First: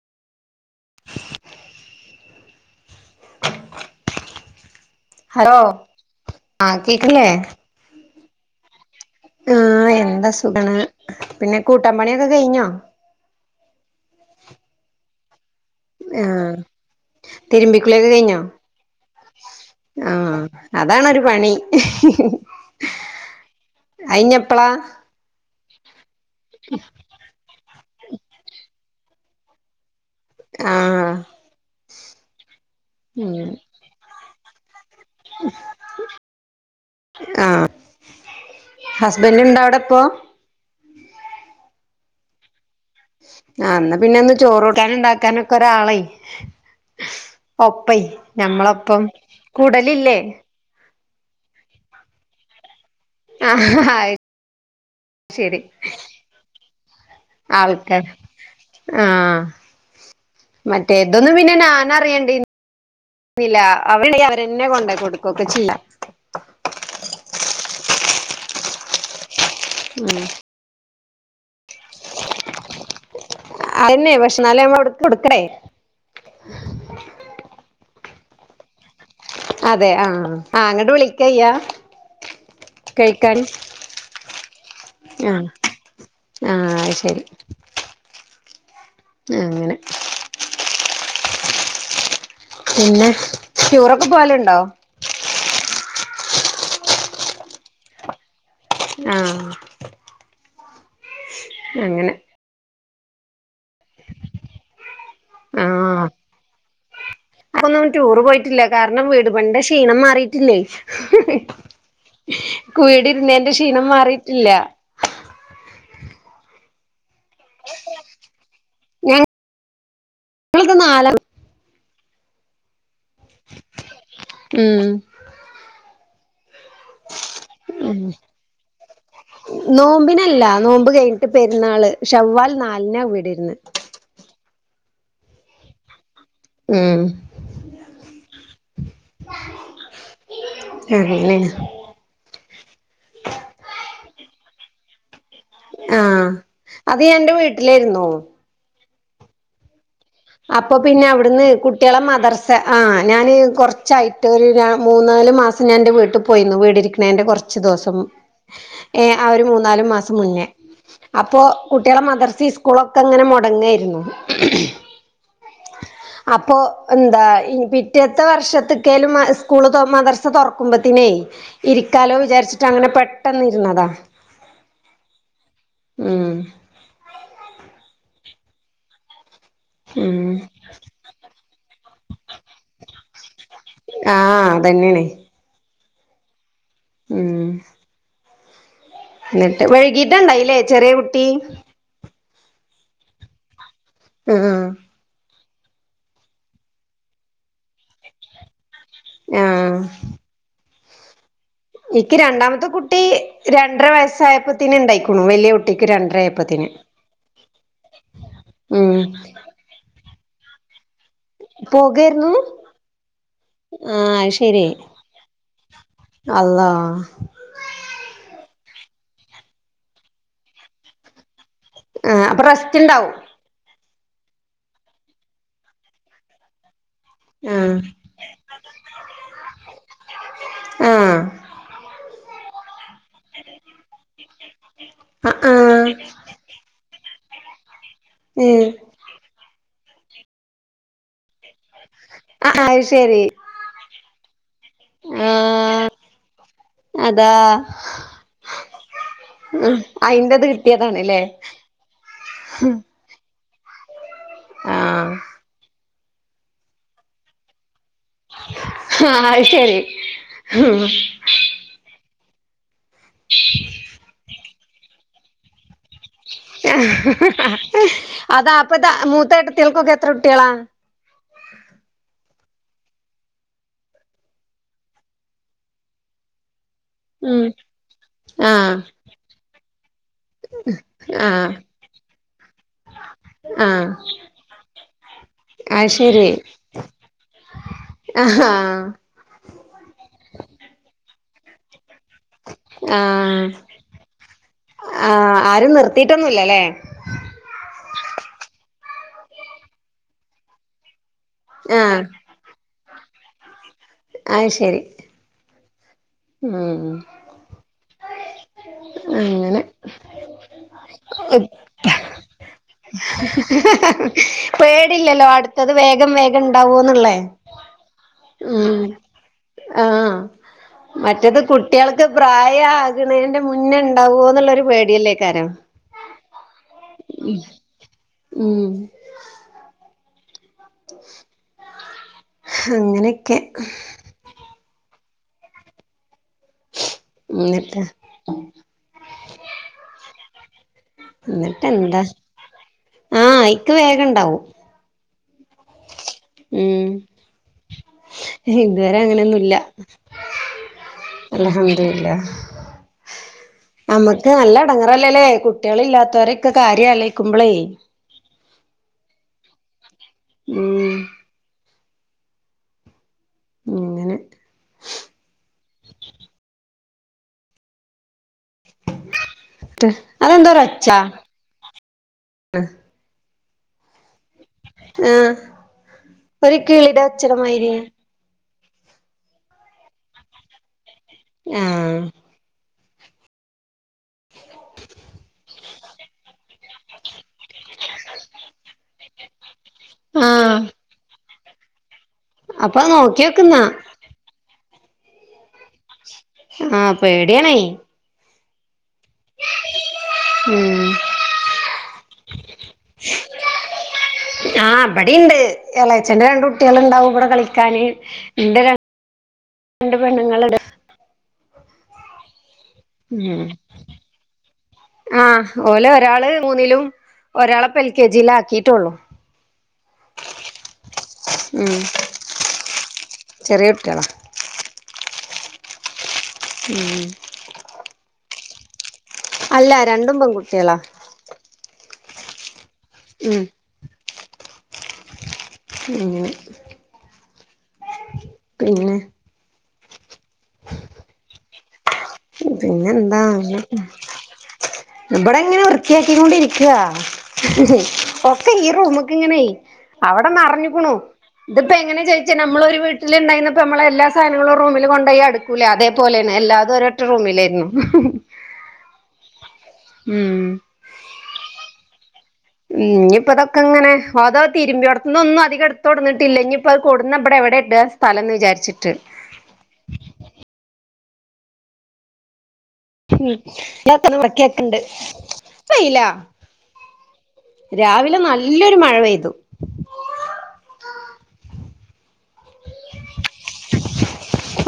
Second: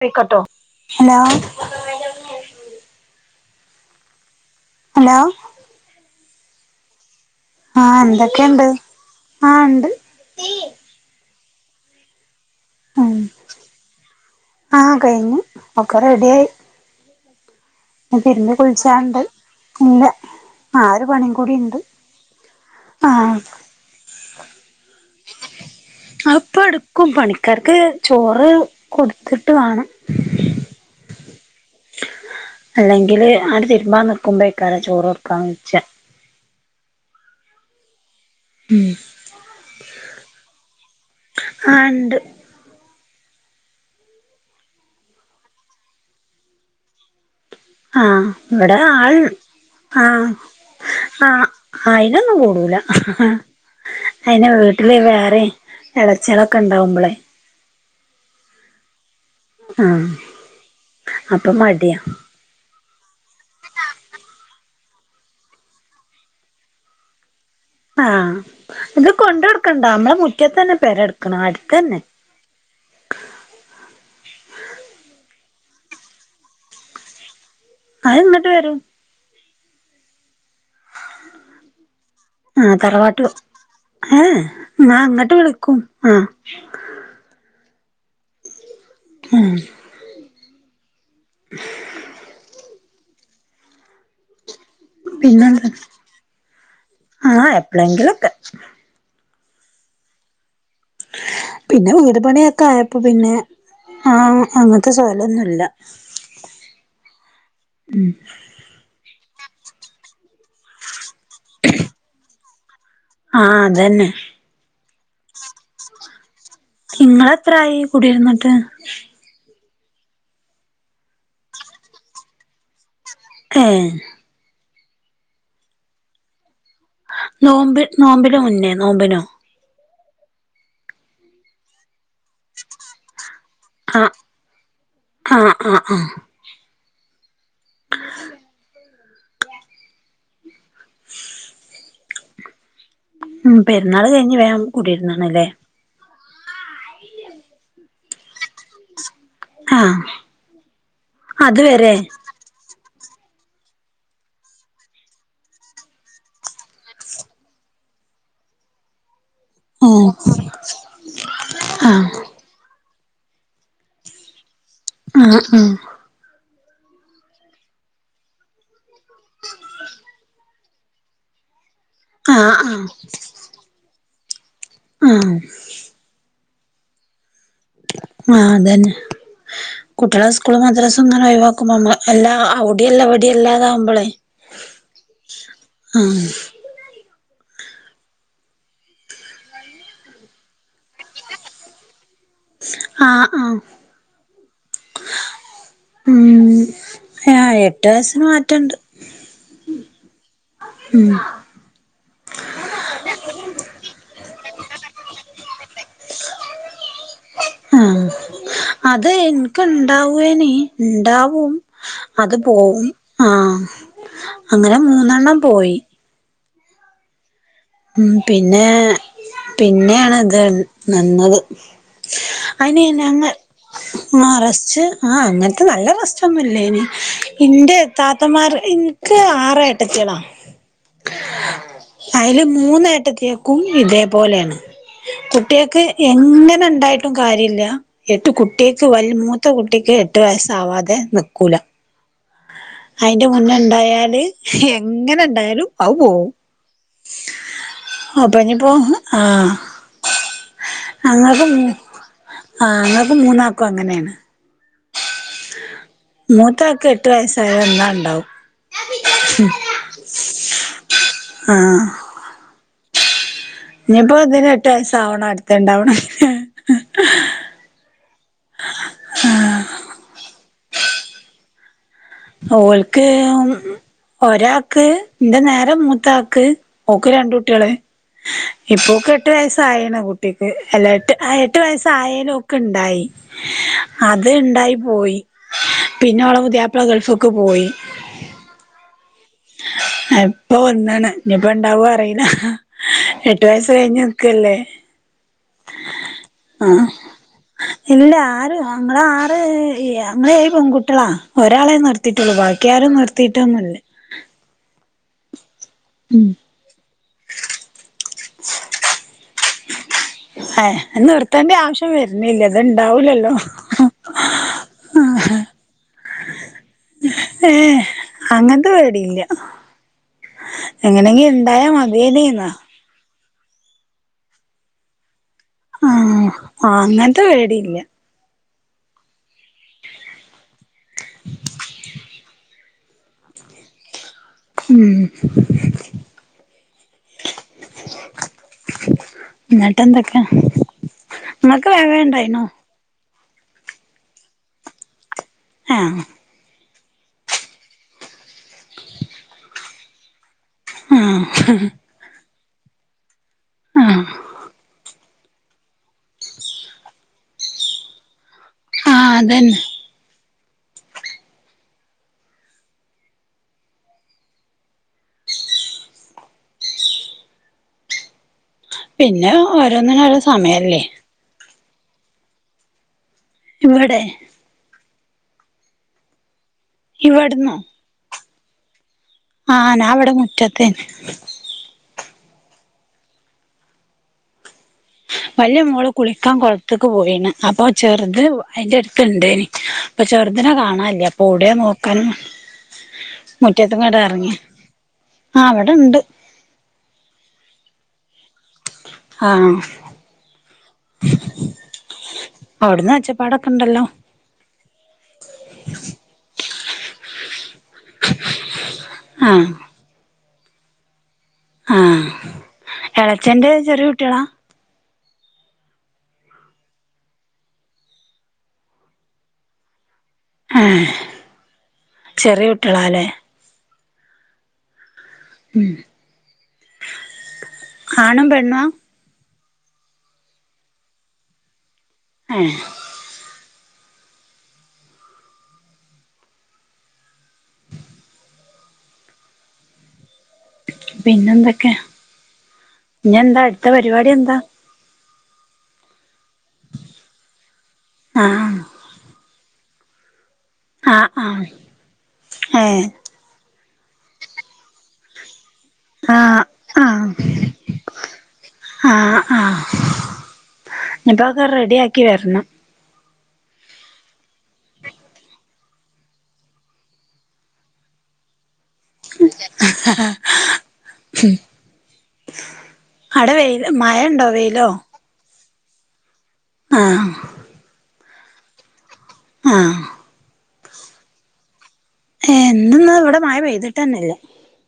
പീക്കട്ടോ hello hello. Hello ആ കേക്കിനില്ല്യേ. ആഹ് എന്തൊക്കെണ്ട്? ആഹ് എന്താ സുഗാണ് പിന്നെ കൂട്ടാ പണ്യോക്കെ കഴിഞ്ഞോ? ഉം ആഹ കഴിഞ്ഞു. ഒക്കെ റെഡിയായി ആഹ് തിരിമ്പി തിരുമ്പി കുളിച്ചാണ്ട്. ഇല്ല ആഹ് ആ ഒരു അതാണരു പണിയും കൂടി പണി. ഉണ്ട് ആഹ് അയിഞ്ഞെപ്പളാ? അവുപ്പൊടുക്കും പണിക്കാർക്ക് ചോറ് കൊടുത്തിട്ട് വാണം. ആഹ്. അല്ലെങ്കില് ഉം അങ്ങട്ട് തിരുമ്പാ നിക്കുമ്പോേക്കാരം ചോറ് കൊടുക്കാ വുളിച്ചാ ആഹ് ഉം ഹസ്ബൻഡ് ഇണ്ടോ അവിടെപ്പോ ആ ണ്ട് ആ ന്ന പിന്നെ ഇന്ന് ചോറൂട്ടാനും ഇണ്ടാക്കാനൊക്കെ ഒരാളെയ് ഒപ്പൈ ആഹ് ഇവിടെ ഞമ്മളൊപ്പം ആൾ കൂടലില്ലേ ആഹ് ആഹ് അയിനൊന്നും കൂടൂല ആ അത് അയിന് വീട്ടില് വേറെ ശരി ഇളച്യാളൊക്കെ ഉണ്ടാവുമ്പോളെ ആൾക്കാർ ആഹ് ആഹ് മറ്റേഇതൊന്നും അപ്പൊ പിന്നെ മടിയാ ഞാനറിയണ്ടീ ന്നില്ല അവരിണ്ടെങ്കി അവരന്നെ കൊണ്ടോയി കൊടുക്കുവൊക്കെ ചിയ്യാ ആഹ് ഇത് കൊണ്ട് കൊടുക്കണ്ട ഉം മ്മളെ മുറ്റ്യത്ത് തന്നെ പെരെ കടക്കണേ അടുത്തന്നെ അയന്നെ പക്ഷ ന്നാലും നമ്മളവിടുക്ക് കൊടുക്കേ അഅ് ന്നിട്ട് വരും അതെ ആഹ് ആ അങ്ങട്ട് വിളിക്കയ്യാ ആ തറവാട്ടു ഏ ഞാ ആ അങ്ങട്ട് വിളിക്കും ആഹ് ആ അത് ശരി ആ അങ്ങനെ പിന്നെ റ്റൂറൊക്കെ പോവലുണ്ടോ? പിന്നെന്ത ആഹ് എപ്പളേങ്കിലുംഒക്കെ ആഹ് പിന്നെ അങ്ങനെ വീട് പണിയൊക്കെ ആയപ്പോ പിന്നെ ആഹ് അങ്ങനത്തെ സ്വലൊന്നുംല്ല പ്പൊന്നും ടൂറ് പോയിട്ടില്ല കാരണം വീട് പണിന്റെ ക്ഷീണം മാറിയിട്ടില്ലേ. വീടിരുന്നയിന്റെ ആഹ് ക്ഷീണം അതന്നെ മാറിയിട്ടില്ല. ഇങ്ങളെത്രായി കുടിയിരുന്നിട്ട് നാല ഏഹ് ഉം നോമ്പ് നോമ്പിന് മുന്നേ നോമ്പിനോ നോമ്പിനല്ല നോമ്പ് കഴിഞ്ഞിട്ട് പെരുന്നാള് ഷവ്വാൽ നാലിനാ വീട്ര്ന്ന് ആഹ് ആഹ് ആഹ് ആഹ് ഉം ഏ ഇല്ലേ ഉം പെരുന്നാൾ കഴിഞ്ഞ് വേഗം കുടിയിരുന്നാണല്ലേ. ആഹ് അത് ഞാനിന്റെ വീട്ടിലരുന്നു ആഹ് അപ്പൊ പിന്നെ അവിടുന്ന് അതുവരെ കുട്ട്യാളെ മദർ സ് ആ ഞാാന് കുറച്ചായിട്ട് ഒരു ര മൂന്നാല് മാസം ഞാൻ ന്റെ വീട്ടിൽ പോയിരുന്നു വീടിരിക്കണേ ന്റെ കുറച്ച് ച്ചു ദിവസം ഏ ആ ഒരു മൂന്നാല് ഉം മാസം മുന്നേ അപ്പോ കുട്ട്യാളെ ആഹ് മദർസീ സ്കൂളൊക്കെ അങ്ങനെ മുടങ്ങായിരുന്നു. ആ ഉം അപ്പൊ എന്താ ഇനി പിറ്റേത്തെ വർഷത്ത്ക്കേലും മ സ്കൂള് തൊർ മദ്റസ് സ് തുറക്കുമ്പോത്തിനേ ഇരിക്കാലോ ആഹ് വിചാരിച്ചിട്ട് ആഹ് അങ്ങനെ പെട്ടെന്ന് ഇരുന്നതാ ആഹ് ഉം ആഹ് അതന്നെ ഉം കുട്ട്യാളെ സ്കൂള് മദ്രസും ഇങ്ങനെ ഒഴിവാക്കുമ്പോമ്മ എല്ലാ അവിടെല്ല ഇവിടെല്ലാതാകുമ്പോളേ ആ അതന്നേണ് ആഹ് ഉം എന്നിട്ട് വൈകിട്ടാണ്ടായില്ലേ ചെറിയ കുട്ടി ആഹാ ആഹാ.. ! ഉം... ! ഉം അ എട്ട് വയസിന് മാറ്റംണ്ട്. ആഹ് ഉം ആഹ് എക്ക് രണ്ടാമത്തെ കുട്ടി രണ്ടര വയസ്സായപ്പത്തിന് ഉണ്ടായിക്കണു, വലിയ കുട്ടിക്ക് രണ്ടര ആയപ്പത്തിന്. ആഹ് ഉം അത് എനക്ക് ഇണ്ടാവേന ഉണ്ടാവ പോകായിരുന്നു അത് പോവും ആഹ് ആഹ് അങ്ങനെ മൂന്നെണ്ണം പോയി. അള്ളാഹ് ഉം പിന്നെ പിന്നെയണ ഇത് നിന്നത്. ആഹ് അപ്പൊ റെസ്റ്റ് അയിന് ഇണ്ടാവും ഞങ്ങള്, ആഹാ റസ്റ്റ് ആഹാ അങ്ങനത്തെ നല്ല റസ്റ്റ്‌ ന്നുല്ലേയ്ന് ആഹ് ഇന്റെ താത്ത, ന്മാർ എനിക്ക് ആറ് ഏട്ടത്തിയാള ആഹ് അയ്ല് മൂന്ന് എ കെക്കും ഇതേപോലെയാണ്, ആഹ് കുട്ടികൾക്ക് ആഹ് എങ്ങനെ ഇണ്ടായിട്ടും കാര്യമില്ല. എട്ട് ഉം കുട്ടിയാക്ക് വല മൂത്ത കുട്ടിക്ക് എട്ടു വയസ്സാവാതെ നിക്കൂല. [inaudible] അത് ശരി അതിന്റെ മുന്നേ ഉണ്ടായാല്, എങ്ങനെ ഇണ്ടായാലും ആഹ് അത് പോവും. അതാ അപ്പ ഇനിപ്പോ ആഹ് ഉം അയിന്റത് കിട്ടിയതാണ്ല്ലേ അങ്ങക്ക് മൂ ആഹാ അങ്ങക്ക് മൂന്നാക്കും- അങ്ങനെയണ്. ആഹ് മൂത്തക്ക് എട്ട് വയസ്സായ ഒന്നാ ഉണ്ടാവും. ആഹാ അത് ശരി ഹും.. ! ആഹ് [inaudible] ഇനിപ്പോ ഇതിന് എട്ട് വയസ് ആവണ അടുത്ത ഇണ്ടാവണംഎങ്കി. അതാ അപ്പതാ മൂത്താ കുട്ടയാൾക്ക് ക്കൊക്ക എത്ര കുട്ടികളാ? ഓല്ക്ക് ഒരാക്ക് എന്റെ നേര മൂത്താക്ക് ഓക്ക് രണ്ട് ഉം കുട്ടിള് ആഹ് ഇപ്പൊക്കെ എട്ടു വയസ്സായണ കുട്ടിക്ക് അല്ല എട്ട് ആഹ് എട്ടു വയസായാലും ഒക്കെ ഉണ്ടായി. ആഹ് അത് ഇണ്ടായി പോയി. അത് പിന്നെ ഒള പുതിയാപ്പിള ഗൾഫക്ക് പോയി. ആഹാ ആഹാ... ! ഇപ്പൊ വന്നാണ് ഇനിയിപ്പ ഉണ്ടാവും അറ ആഹാ എട്ടു വയസ് കഴിഞ്ഞു നിക്കല്ലേ? ആഹാ ആരും, നിർത്തിയിട്ടൊന്നുല്ലല്ലേ? ആഹ് ഇല്ല ആറ് ഞങ്ങള് ആറ് ഞങ്ങള്, ഏഴു പെൺകുട്ടികളാ. ഒരാളെ ആഹ് നിർത്തിയിട്ടുള്ളൂ ബാക്കി ആരും നിർത്തിയിട്ടൊന്നുല്ല. അത് ശരി.. ! ഉം ഉം അങ്ങനെ ആഹാ അത് നിർത്തേണ്ട ആവശ്യം വര്ണില്ല ത്ണ്ടാവൂലല്ലോ. പേടില്ലല്ലോ അടുത്തത് വേഗം.. വേഗം ഉണ്ടാവോന്നുള്ളേ. ഏഹ് അങ്ങനത്തെ ഉം പേടിയില്ല. ആഹ് എങ്ങനെങ്കി ഇണ്ടായാ- മതിയേതന്നാ. ഇതിന്റെ മുന്നേ ഉണ്ടാവോ- എന്നുള്ളൊരു പേടിയല്ലേക്കാരം. ആഹാ അങ്ങനത്തെ പേടിയില്ല. ഉം.. ! [inaudible] ഉ അങ്ങനെയൊക്കെ ഉം എന്നിട്ട് എന്നിട്ട എന്തൊക്കെ എന്നിട്ട് ങ്ങക്ക് എന്താ വേഗണ്ടായിനോ ആഹ് [unintelligible] വേഗഇണ്ടാവും ആഹ് ഉം ഇതുവരെ അങ്ങനൊന്നുല്ല ആഹ് അൽഹമ്ദുരില്ല ആഹ് നമ്മക്ക് നല്ല എടങ്ങറല്ലല്ലേ കുട്ടികളില്ലാത്തൊരൊക്കെ കാര്യം ആലോയിക്കുമ്പോളേ ആഹ് അതന്നെ ഉം ഇങ്ങനെ പിന്നെ ഓരോന്നിനോരോ അതെന്താ സമയല്ലേ ഒരൊച്ച ഇവടെ ആഹ് ഒരു കീളിടെ ഇവിടന്നോ ഒച്ചടമായിരി ആഹ് നാവ്ടെ മുറ്റത്തേ ആഹ് വലിയ മോള് കുളിക്കാൻ കൊളത്ത്ക്ക് പോയിനും അപ്പൊ ചെറുത് അതിന്റെ അടുത്ത് ഇണ്ടേനി ചെറുദിനെ ആഹ് കാണാനില്ല അപ്പൊ ഒടെ നോക്കാൻ അപ്പൊ നോക്കിയോക്ക്ന്നാ മുറ്റത്ത്ങ്ങട്ടാ ഇറങ്ങി ആഹ്‌ അവ്ടെ ഇണ്ട് ആഹ് പേടിയാണേ ആഹ് ഉം അവിട്ന്ന് ഒച്ചപ്പാടൊക്കെ ഉണ്ടല്ലോ ആ ഇബടി ഇണ്ട് എളേച്ചന്റെ രണ്ട് കുട്ടികൾ ഉണ്ടാവും ഇവിടെ കളിക്ക [unintelligible] ആഹ് രണ്ട് പെണ്ണുങ്ങൾ ഇട് ആഹ് ഉം എളച്ചന്റെ ചെറിയ കുട്ടികളാ ആഹ് ഓലെ ഒരാള് മൂന്നിലും ഒരാളെ ഇപ്പം എൽ കെ ജിൽ ആക്കിയിട്ടുള്ളൂ ആഹ് ഉം ചെറിയ കുട്ടികളാല്ലേ ചെറിയ കുട്ടികള ഉം ഉം ആണും പെണ്ണുഅ അല്ല രണ്ടും പെൺകുട്ടികളാ ഏഹ് ഉം [inaudible] പിന്നെ പിന്നെ എന്തൊക്കെ ഇഞ്ഞ് എന്താ അടുത്ത പരിപാടി എന്താ ഇബടെങ്ങനെ വൃത്തിയാക്കിക്കൊണ്ടിരിക്ക [unintelligible] ഒക്കെ ആഹ് ഈ റൂമ്ക്ക്ങ്ങനെ അവിടെന്നറഞ്ഞു ക്ക്ണു ആഹ് ആഹ് ഇതിപ്പോ എങ്ങനെ ചോയിച്ചേ നമ്മള് ഒരു ഏഹ് വീട്ടിൽ ഉണ്ടായിനപ്പ നമ്മളല്ലാ സാനങ്ങളും റൂമിൽ കൊണ്ടയ്അടു ക്കുലേ അതേപോലെന്നെ ആഹ് എല്ലാതും ഒരൊറ്റ ആഹ് റൂമിലിരുന്നു ആഹ് ആഹ് ഉം ഇനിപ്പൊ അത് റെഡി ആക്കി വരണം ഇനിയിപ്പോ ഇതൊക്കെങ്ങനെ അതോ തിരുമ്പി ഒട്ത്ത്ന്ന് ഒന്നും അധിക എടുത്തോട്ന്നിട്ടില്ല ഇനിയിപ്പോ അത് കൊട്ന്ന ബ്ടെവ്ടെ ഇണ്ട് ഫലംന്ന് വിചാരിച്ചിട്ട് [inaudible] അവിടെ വെയില് മഴ ഉണ്ടോ വെയിലോ ഉം [unintelligible] ആഹ് രാവിലെ നല്ലൊരു മഴ പെയ്തു ആഹ്. ഏഹ് ഇന്നൊന്നും ഇവിടെ മഴ പെയ്തിട്ടന്നെല്ല.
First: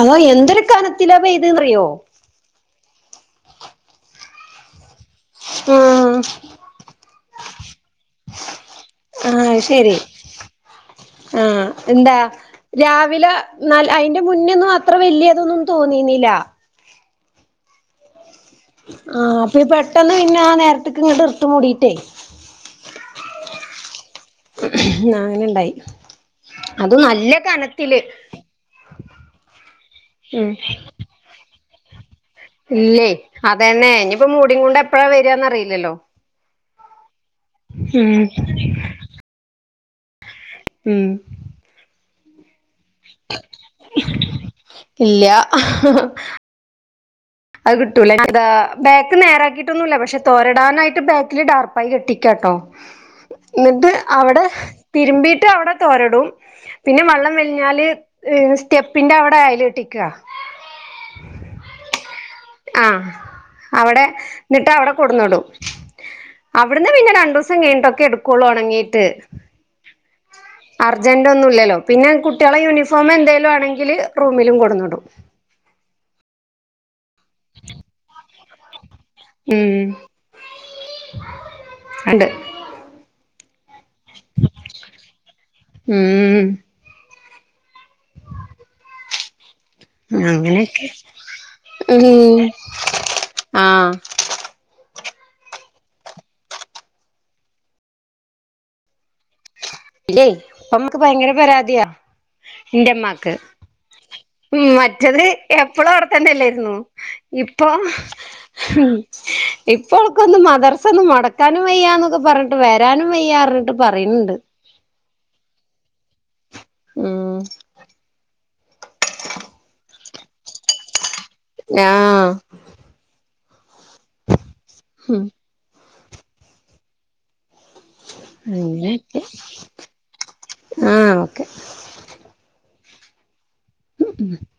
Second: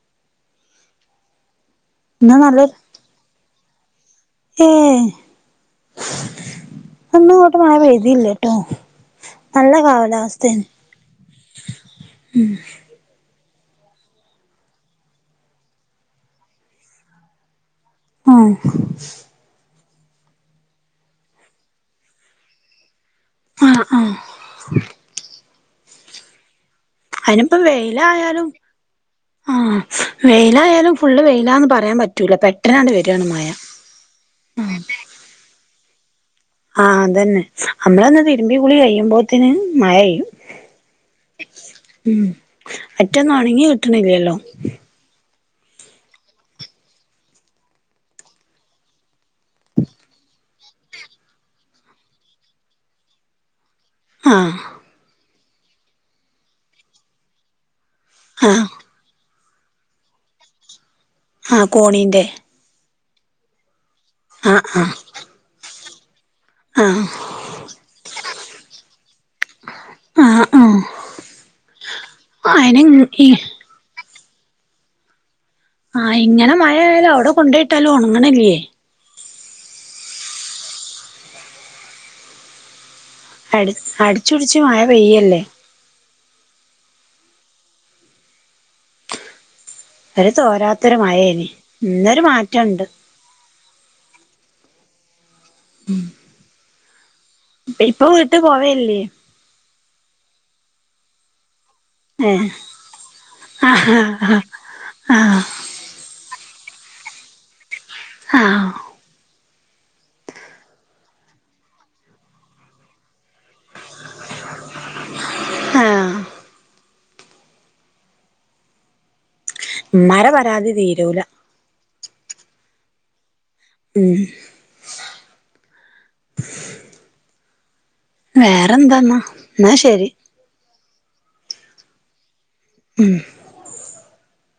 അതോ എന്തൊരു കനത്തിലാ പെയ്തെന്നറിയോ? ന്നാ നല്ലെ. ഏഹ്. മ്ം. അന്നും ഇങ്ങോട്ട് മഴ പെയ്തീല്ല്യട്ടോ നല്ല കാലാവസ്ഥയ്നു. മ്മ്മ് എന്താ? രാവില ന്നാൽ അയിന്റെ മുന്നെന്നും അത്ര വല്യതൊന്നും തോന്നീന്നീല. ആഹ് ആഹ് അപ്പൊ പെട്ടെന്ന് പിന്നെ ആ നേരത്ത്ക്ക്ങ്ങട്ട് ഇർട്ട് മൂടിയിട്ടേയ്. ആ ആ അങ്ങനെണ്ടായി അതും നല്ല കനത്തില്. ആ ഉം വെയിലായാലും ഫുള്ള് വെയിലാന്ന് പറയാൻ പറ്റൂല പെ ഇല്ലേയ് അതന്നെ ഇനിയിപ്പൊ മൂടിങ്ങോണ്ട് എപ്പഴാ വരുകാന്നറിയില്ലല്ലോ. ആഹ് അതന്നെ നമ്മളൊന്ന് തിരുമ്പികുളി കയ്യുമ്പോത്തിനും മഴെയെയ്യും. ഉം ഉം അറ്റൊന്നൊണങ്ങി കിട്ടണില്ലല്ലോ ഇല്ല്യ ഇഹ്ഹ്ഹ് അത് കിട്ടൂലാ [inaudible] ബാക്ക് നേരാക്കിട്ടൊന്നുല്ല, പഷെ തോരടാനായിട്ട് ബാക്കില് ഡാർപ്പായി കെട്ടിക്കാട്ടോ. [inaudible] ന്നിട്ട് അവടെ ആഹ് തിരുമ്പീട്ട് അവടെ തോരടും പിന്നെ വള്ളം വലിഞ്ഞാല് ഏഹ് ആഹ് സ്റ്റെപ്പിന്റെ അവടെ അയല് കെട്ടിക്കാ. ഹാ കോണീന്റെ ആ അവടെ ആഹ് ന്നിട്ട് അവടെ ആഹ് കൊട്ന്നിടും. അവിടന്ന് ആഹ് പിന്നെ രണ്ടൂസം കഴിഞ്ഞിട്ടൊക്കെ എടുക്കൊള്ളൂ ഒണങ്ങീട്ട്. ആഹ് ആഹ് അർജന്റൊന്നുമില്ലല്ലോ പിന്നെ കുട്ടേളെ അയിന് യൂണിഫോം ഈ എന്തേലുമാണെങ്കില് റൂമിലും കൊടുന്നിടും. ആ ഇങ്ങനെ മഴയയാലും അവടെ കൊണ്ടെയിട്ടാലും ഒണങ്ങണില്ലേ ഉം ആണ്ട് അടി അടിച്ചൊടിച്ച് മഴ പെയ്യല്ലേ ഉം ഒരു അങ്ങനെയൊക്കെ തോരാത്തൊരു മഴേനി ഇന്നൊരു ഉം മാറ്റണ്ട് ആ [inaudible] ഇപ്പൊ വിട്ട് പോവല്ലേ ഇല്ലേ ഇപ്പമ്മക്ക് ഭയങ്കര പരാതിയാ. ഏഹ് ന്റെമ്മാക്ക് ആഹ് ആഹ് മറ്റത് ആഹ് എപ്പ് പ്പളും അവടെതന്നെല്ലെരുന്നു ഇപ്പൊ ആഹ് ഹും ഇപ്പോൾക്കൊന്നും മദർസന്നും നടക്കാനും വയ്യാന്നൊക്കെ പറഞ്ഞിട്ട് വരാനും വയ്യാറഞ്ഞിട്ട് പറയുന്നുണ്ട്. ആഹ് ഉം ഉമ്മാടെ പരാതി തീരൂല. ആഹ് ഉം ഹും വേറെന്താന്നാ ന്നാ ശെരി ആ ഓക്കെ ഉം [inaudible]